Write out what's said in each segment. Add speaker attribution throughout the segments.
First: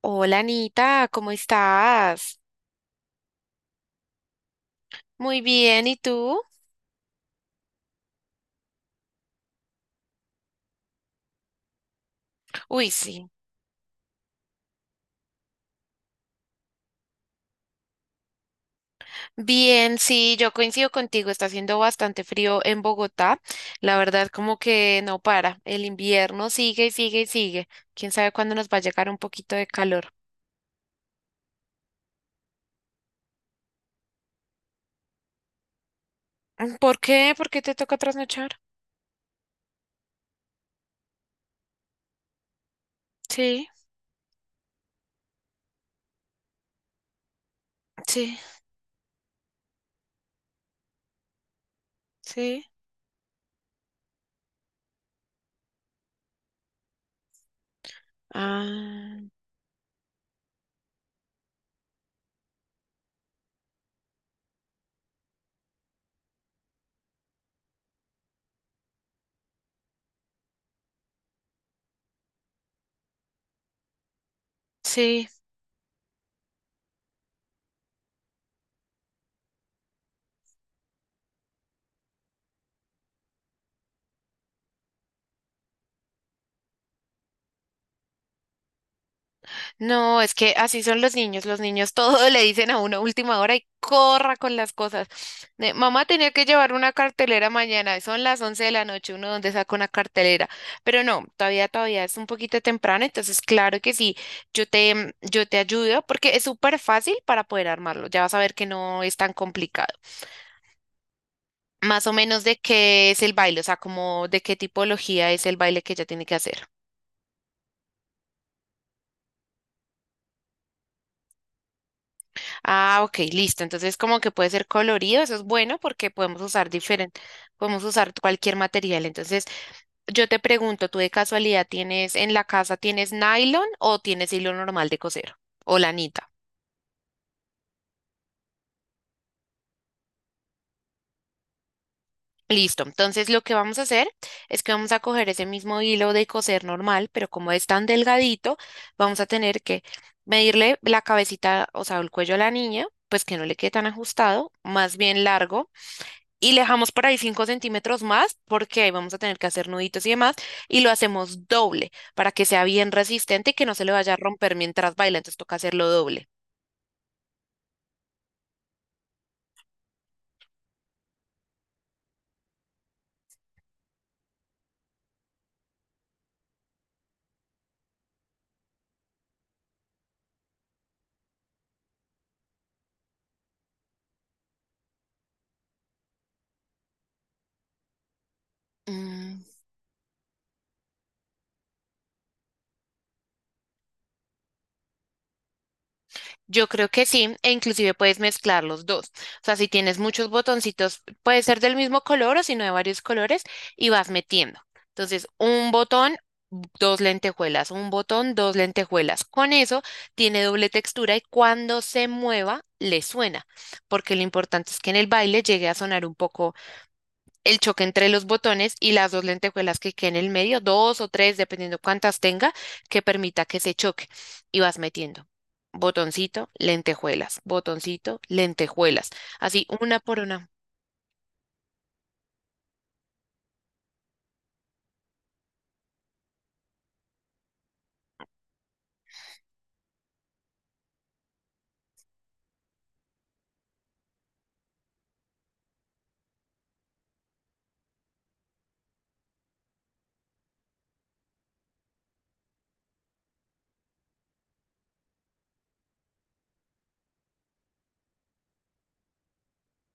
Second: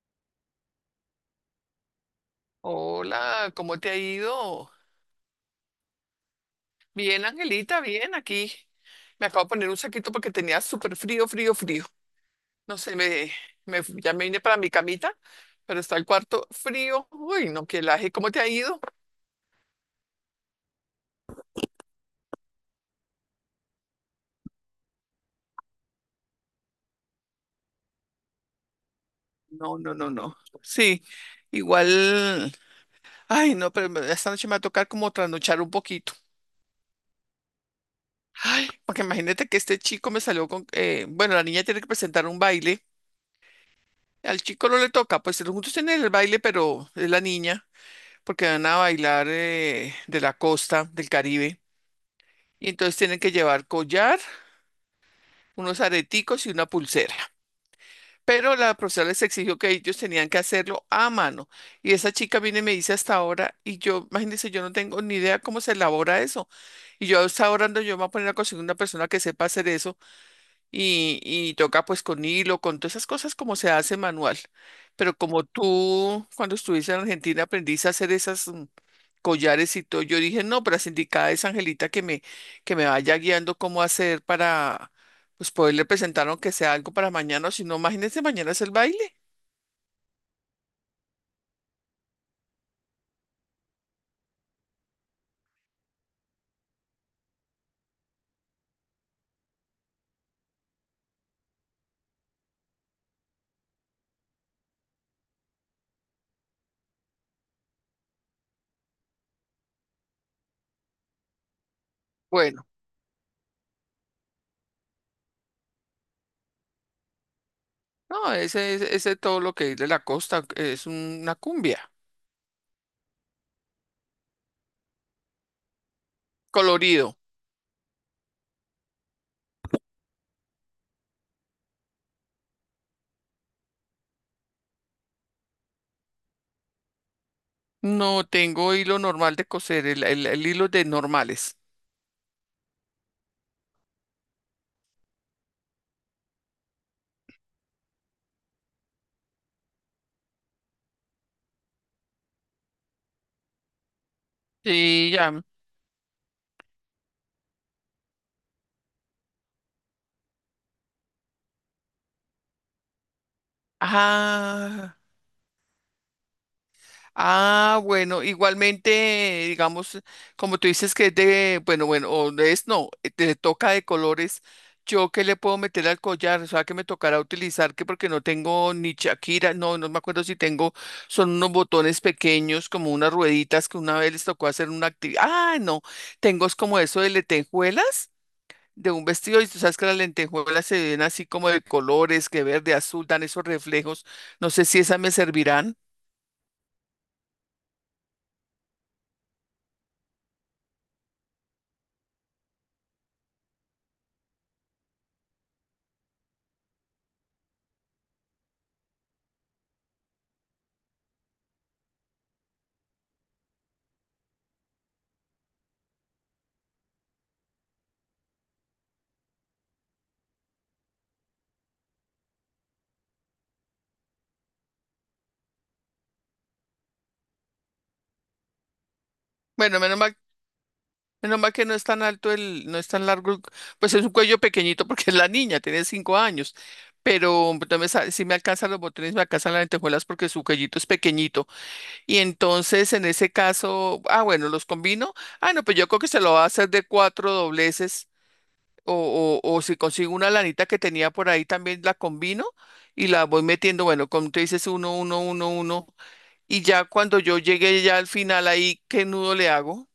Speaker 1: Hola Anita, ¿cómo estás?
Speaker 2: Hola, ¿cómo te ha ido?
Speaker 1: Muy bien, ¿y tú?
Speaker 2: Bien, Angelita, bien, aquí. Me acabo de poner un saquito porque tenía súper frío, frío, frío. No
Speaker 1: Uy,
Speaker 2: sé,
Speaker 1: sí.
Speaker 2: ya me vine para mi camita, pero está el cuarto frío. Uy, no, qué laje, ¿cómo te ha ido?
Speaker 1: Bien, sí, yo coincido contigo, está haciendo bastante frío en Bogotá. La verdad, como que no para. El invierno sigue y sigue y sigue. ¿Quién sabe cuándo nos va a llegar un poquito de
Speaker 2: No, no, no,
Speaker 1: calor?
Speaker 2: no. Sí, igual. Ay, no, pero esta noche me va a tocar como trasnochar un poquito.
Speaker 1: ¿Por qué? ¿Por qué te toca trasnochar?
Speaker 2: Ay, porque imagínate que este chico me salió con, bueno, la niña tiene que presentar un baile.
Speaker 1: Sí,
Speaker 2: Al chico no le toca, pues juntos tienen el baile, pero es la niña.
Speaker 1: sí,
Speaker 2: Porque van a bailar de la costa del Caribe.
Speaker 1: sí.
Speaker 2: Y entonces tienen que llevar collar, unos areticos y una pulsera. Pero la profesora
Speaker 1: Ah,
Speaker 2: les exigió que ellos tenían que hacerlo a mano. Y esa chica viene y me dice hasta ahora, y yo, imagínense, yo no tengo ni idea cómo se elabora eso. Y yo hasta ahora no, yo me voy a poner a conseguir una persona que sepa hacer eso y toca pues con hilo, con todas esas cosas como se hace manual. Pero
Speaker 1: sí.
Speaker 2: como tú, cuando estuviste en Argentina, aprendiste a hacer esas collares y todo. Yo dije, no, pero las indicada es Angelita que me vaya guiando cómo hacer para, pues poderle presentar aunque sea algo para mañana, o si no, imagínense, mañana es el baile.
Speaker 1: No, es que así son los niños. Los niños todo le dicen a una última hora y corra con las cosas. De, mamá tenía que llevar una cartelera mañana. Son las 11 de la noche. Uno donde saca una cartelera. Pero no, todavía es un poquito temprano. Entonces, claro que sí, yo te ayudo porque es súper fácil para poder armarlo. Ya vas a ver que no es tan complicado. Más o menos de
Speaker 2: Bueno.
Speaker 1: qué es el baile, o sea, como de qué tipología es el baile que ella tiene que hacer.
Speaker 2: No, ese es ese todo lo que es de la costa, es una cumbia,
Speaker 1: Ah, ok, listo. Entonces, como que puede ser colorido, eso es bueno porque podemos usar
Speaker 2: colorido.
Speaker 1: diferente, podemos usar cualquier material. Entonces, yo te pregunto, ¿tú de casualidad tienes en la casa tienes nylon o tienes hilo normal de coser o lanita?
Speaker 2: No tengo hilo normal de coser, el hilo de normales.
Speaker 1: Listo. Entonces, lo que vamos a hacer es que vamos a coger ese mismo hilo de coser normal, pero como es tan delgadito, vamos a tener que medirle la cabecita, o sea, el cuello a la niña, pues que no le quede tan ajustado, más
Speaker 2: Sí,
Speaker 1: bien
Speaker 2: ya.
Speaker 1: largo y le dejamos por ahí 5 centímetros más porque ahí vamos a tener que hacer nuditos y demás y lo hacemos doble para que sea bien resistente y que no se le vaya a romper mientras
Speaker 2: Ah.
Speaker 1: baila, entonces toca hacerlo doble.
Speaker 2: Ah, bueno, igualmente, digamos, como tú dices que es de, bueno, bueno, o no es, no, te toca de colores, yo qué le puedo meter al collar, o sea, que me tocará utilizar, que porque no tengo ni Shakira, no, no me acuerdo si tengo, son unos botones pequeños, como unas rueditas que una vez les tocó hacer una actividad, ah, no, tengo es como eso de lentejuelas, de un vestido,
Speaker 1: Mm,
Speaker 2: y tú sabes que las lentejuelas se ven así como de colores, que verde, azul, dan esos reflejos, no sé si esas me servirán.
Speaker 1: Yo creo que sí, e inclusive puedes mezclar los dos. O sea, si tienes muchos botoncitos, puede ser del mismo color o si no de varios colores y vas metiendo. Entonces, un botón, dos lentejuelas, un botón, dos lentejuelas. Con eso tiene doble textura y cuando se mueva le suena, porque lo importante es que en el baile llegue a sonar un poco el choque entre los botones y las dos lentejuelas que queden en el medio, dos o tres, dependiendo cuántas tenga, que permita que se choque. Y vas metiendo botoncito, lentejuelas, así
Speaker 2: Bueno,
Speaker 1: una por una.
Speaker 2: menos mal que no es tan alto el, no es tan largo, pues es un cuello pequeñito porque es la niña, tiene 5 años, pero también si me alcanzan los botones, me alcanzan las lentejuelas porque su cuellito es pequeñito. Y entonces en ese caso, ah, bueno, los combino. Ah, no, pues yo creo que se lo va a hacer de cuatro dobleces o si consigo una lanita que tenía por ahí también la combino y la voy metiendo, bueno, como tú dices, uno, uno, uno, uno. Y ya cuando yo llegue ya al final ahí, ¿qué nudo le hago?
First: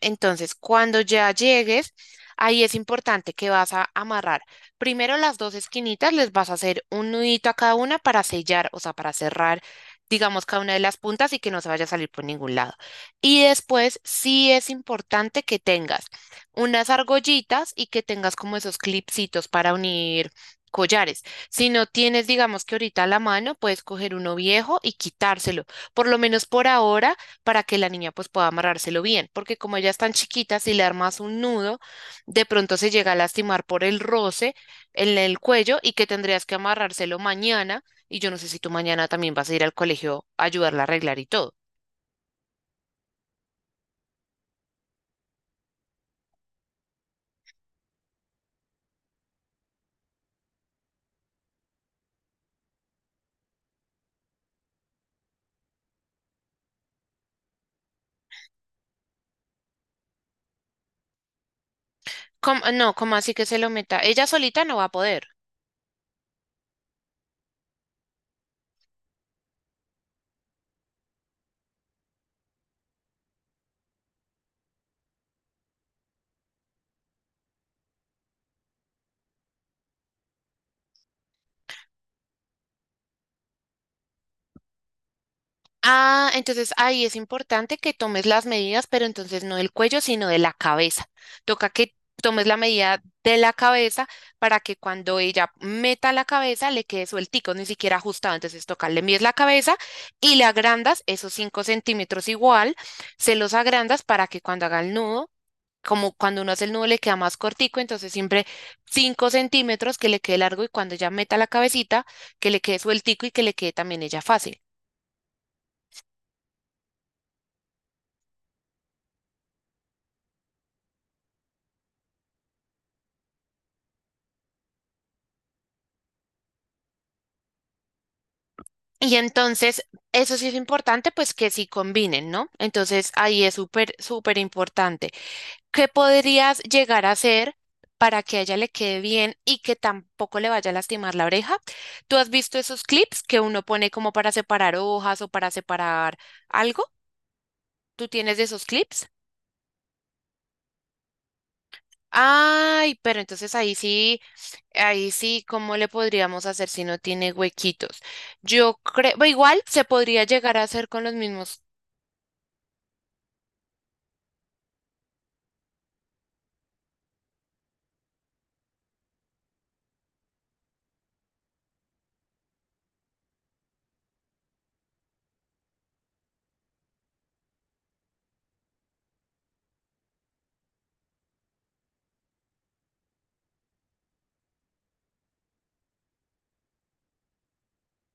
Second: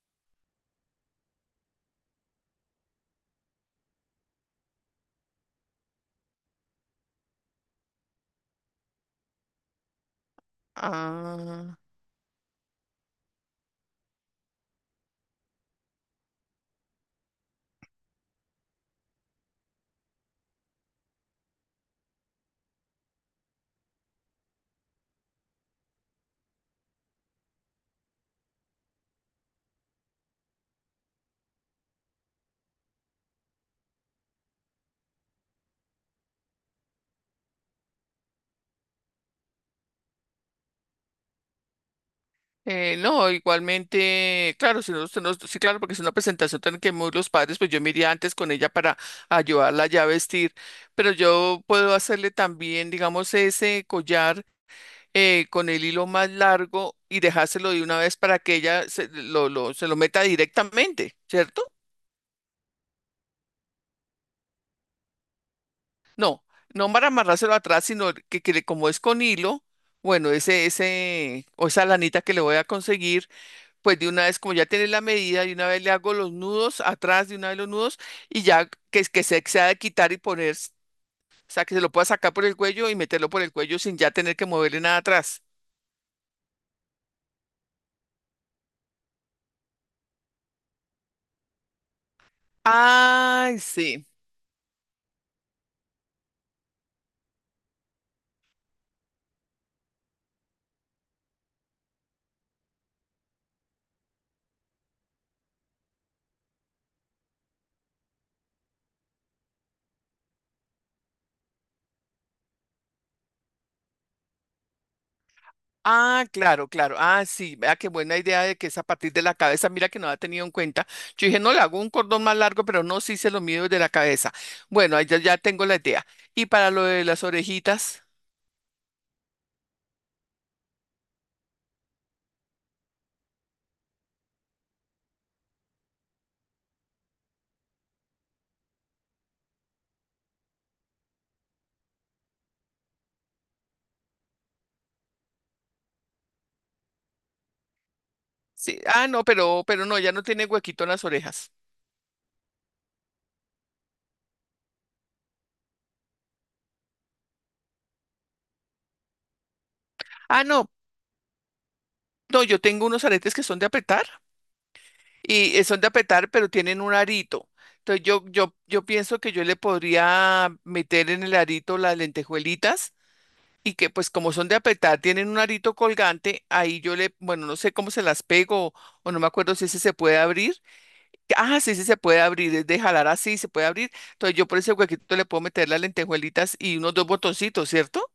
Speaker 1: Entonces, cuando ya llegues, ahí es importante que vas a amarrar primero las dos esquinitas, les vas a hacer un nudito a cada una para sellar, o sea, para cerrar, digamos, cada una de las puntas y que no se
Speaker 2: Ah.
Speaker 1: vaya a salir por ningún lado. Y después, sí es importante que tengas unas argollitas y que tengas como esos clipsitos para unir collares. Si no tienes, digamos que ahorita a la mano, puedes coger uno viejo y quitárselo. Por lo menos por ahora, para que la niña pues pueda amarrárselo bien, porque como ella es tan chiquita, si le armas un nudo, de pronto se llega a lastimar por el roce en el cuello y que tendrías que amarrárselo mañana y yo no sé si tú mañana también vas a ir al colegio a ayudarla a arreglar y todo.
Speaker 2: No, igualmente, claro, sí, claro, porque es una presentación tan que muy los padres, pues yo me iría antes con ella para ayudarla ya a vestir, pero yo puedo hacerle también, digamos, ese collar con el hilo más largo y dejárselo de una vez para que ella se lo se lo meta directamente, ¿cierto?
Speaker 1: No, ¿cómo así que se lo meta? Ella solita no va a poder.
Speaker 2: No, no para amarrárselo atrás, sino que como es con hilo, bueno, ese, o esa lanita que le voy a conseguir pues de una vez, como ya tienes la medida, de una vez le hago los nudos atrás, de una vez los nudos, y ya que que se ha de quitar y poner, o sea, que se lo pueda sacar por el cuello y meterlo por el cuello sin ya tener que moverle nada atrás.
Speaker 1: Ah, entonces ahí es importante que tomes las medidas, pero entonces no del cuello, sino de la cabeza. Toca que tomes la medida de la
Speaker 2: Ay, sí.
Speaker 1: cabeza para que cuando ella meta la cabeza le quede sueltico, ni siquiera ajustado. Entonces toca, le mides la cabeza y le agrandas esos 5 centímetros igual, se los agrandas para que cuando haga el nudo, como cuando uno hace el nudo le queda más cortico, entonces siempre 5 centímetros que le quede largo y cuando ella meta la cabecita, que le quede sueltico y que le quede también ella fácil.
Speaker 2: Ah, claro, claro. Ah, sí. Vea qué buena idea de que es a partir de la cabeza. Mira que no la ha tenido en cuenta. Yo dije, no, le hago un cordón más largo, pero no, sí se lo mido desde la cabeza. Bueno, ahí ya, ya tengo la idea. Y para lo de las orejitas,
Speaker 1: Y entonces, eso sí es importante, pues que sí combinen, ¿no? Entonces, ahí es súper, súper importante. ¿Qué podrías llegar a hacer para que a ella le quede bien y que tampoco le vaya a lastimar la oreja? ¿Tú has visto esos clips que uno pone como para separar hojas o para separar algo? ¿Tú tienes de esos
Speaker 2: sí. Ah,
Speaker 1: clips?
Speaker 2: no, pero no, ya no tiene huequito en las orejas.
Speaker 1: Ay, pero entonces ahí sí, ¿cómo le podríamos hacer si no tiene huequitos? Yo creo, igual se podría
Speaker 2: Ah,
Speaker 1: llegar a
Speaker 2: no,
Speaker 1: hacer con los mismos.
Speaker 2: no, yo tengo unos aretes que son de apretar y son de apretar, pero tienen un arito. Entonces yo pienso que yo le podría meter en el arito las lentejuelitas y que pues como son de apretar, tienen un arito colgante, ahí yo le, bueno, no sé cómo se las pego o no me acuerdo si ese se puede abrir. Ah, sí, sí, se puede abrir, es de jalar así, se puede abrir. Entonces yo por ese huequito le puedo meter las lentejuelitas y unos dos botoncitos, ¿cierto?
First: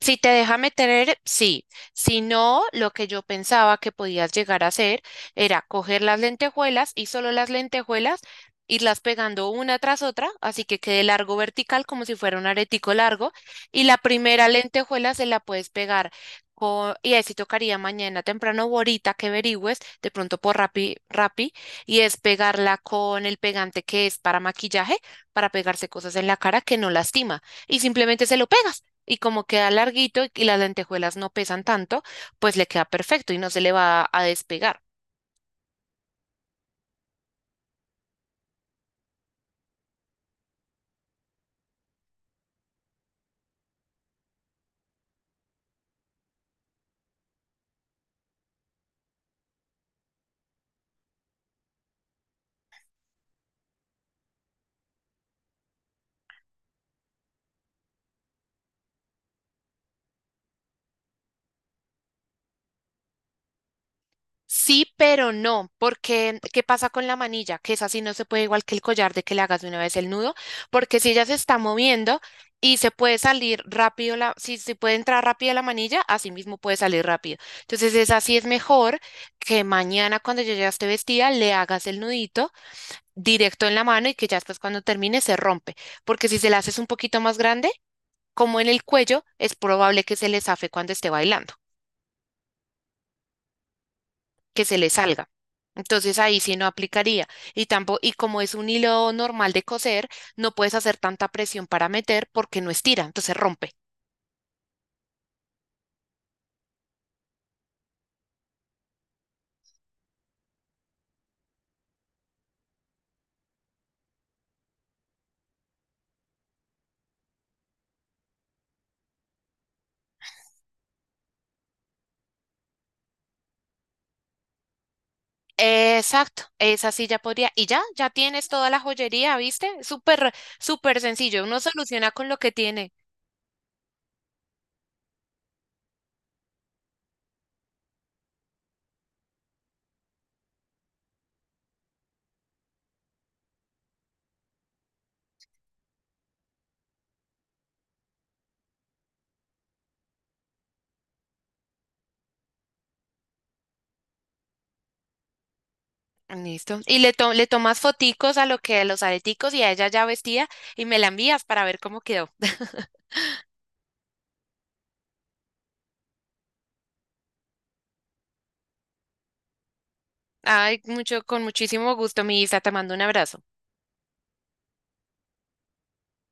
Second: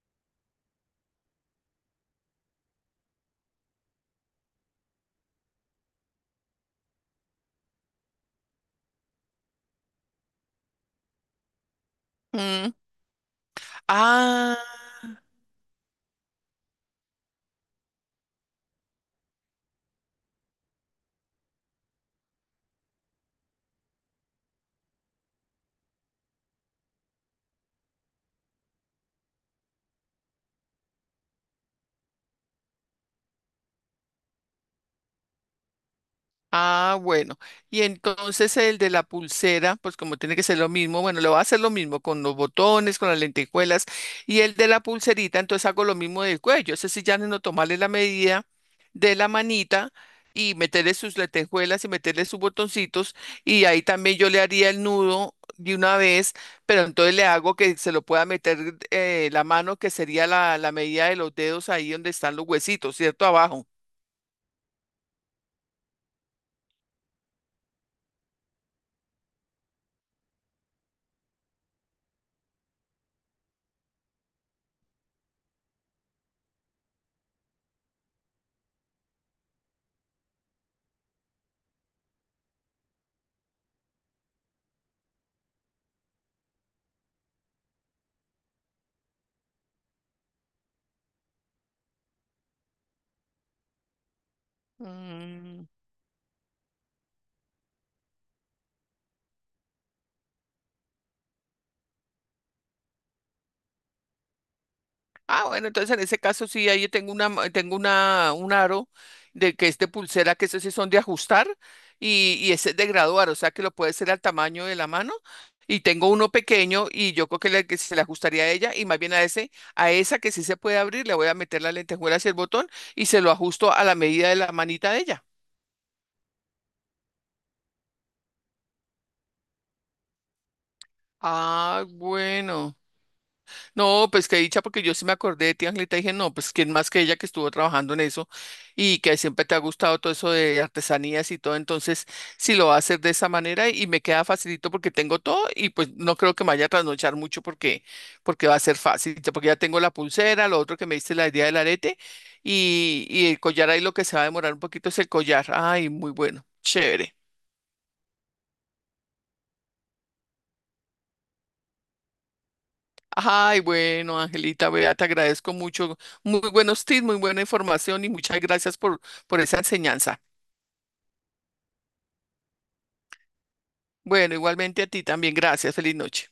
Speaker 1: Si te deja meter, sí. Si no, lo que yo pensaba que podías llegar a hacer era coger las lentejuelas y solo las lentejuelas, irlas pegando una tras otra, así que quede largo vertical como si fuera un
Speaker 2: Mm.
Speaker 1: aretico largo. Y la primera
Speaker 2: Ah.
Speaker 1: lentejuela se la puedes pegar y ahí sí tocaría mañana temprano o ahorita que averigües, de pronto por Rappi, Rappi, y es pegarla con el pegante que es para maquillaje, para pegarse cosas en la cara que no lastima. Y simplemente se lo pegas y como queda larguito y las lentejuelas no pesan tanto, pues le queda perfecto y no se le va a despegar.
Speaker 2: Ah, bueno. Y entonces el de la pulsera, pues como tiene que ser lo mismo, bueno, le voy a hacer lo mismo con los botones, con las lentejuelas. Y el de la pulserita, entonces hago lo mismo del cuello. Ese sí ya no tomarle la medida de la manita y meterle sus lentejuelas y meterle sus botoncitos. Y ahí también yo le haría el nudo de una vez, pero entonces le hago que se lo pueda meter la mano, que sería la medida de los dedos ahí donde están los huesitos, ¿cierto? Abajo.
Speaker 1: Sí, pero no, porque ¿qué pasa con la manilla? Que esa sí no se puede, igual que el collar, de que le hagas de una vez el nudo, porque si ella se está moviendo y se puede salir rápido, la, si, se puede entrar rápido la manilla, así mismo puede salir rápido. Entonces, esa sí es mejor que mañana cuando yo ya esté vestida le hagas el nudito directo en la mano y que ya después cuando termine se rompe, porque si se la haces un poquito más grande, como en el cuello, es probable que se le zafe cuando esté bailando, que se le salga.
Speaker 2: Mm.
Speaker 1: Entonces ahí sí no aplicaría. Y tampoco, y como es un hilo normal de coser, no puedes hacer tanta presión para meter porque no estira, entonces rompe.
Speaker 2: Ah, bueno, entonces en ese caso sí, ahí tengo tengo una, un aro de que es de pulsera, que esos sí son de ajustar y ese es de graduar, o sea que lo puede hacer al tamaño de la mano. Y tengo uno pequeño y yo creo que, que se le ajustaría a ella y más bien a ese, a esa que sí se puede abrir, le voy a meter la lentejuela hacia el botón y se lo ajusto a la medida de la manita de ella.
Speaker 1: Exacto, esa sí ya podría. Y ya, ya tienes toda la joyería, ¿viste? Súper, súper sencillo. Uno
Speaker 2: Ah,
Speaker 1: soluciona con lo que
Speaker 2: bueno.
Speaker 1: tiene.
Speaker 2: No, pues qué dicha, porque yo sí me acordé de ti, Angelita, y dije, no, pues quién más que ella que estuvo trabajando en eso y que siempre te ha gustado todo eso de artesanías y todo, entonces sí lo va a hacer de esa manera y me queda facilito porque tengo todo y pues no creo que me vaya a trasnochar mucho porque, porque va a ser fácil, ya- porque ya tengo la pulsera, lo otro que me diste la idea del arete y el collar ahí lo que se va a demorar un poquito es el collar, ay, muy bueno,
Speaker 1: Listo.
Speaker 2: chévere.
Speaker 1: Le tomas foticos a lo que a los areticos y a ella ya vestida y me la envías para ver cómo quedó.
Speaker 2: Ay, bueno, Angelita, vea, te agradezco mucho. Muy buenos tips, muy buena información y muchas gracias por esa enseñanza.
Speaker 1: Ay, mucho, con muchísimo gusto, mi Isa, te mando un abrazo.
Speaker 2: Bueno, igualmente a ti también, gracias. Feliz noche.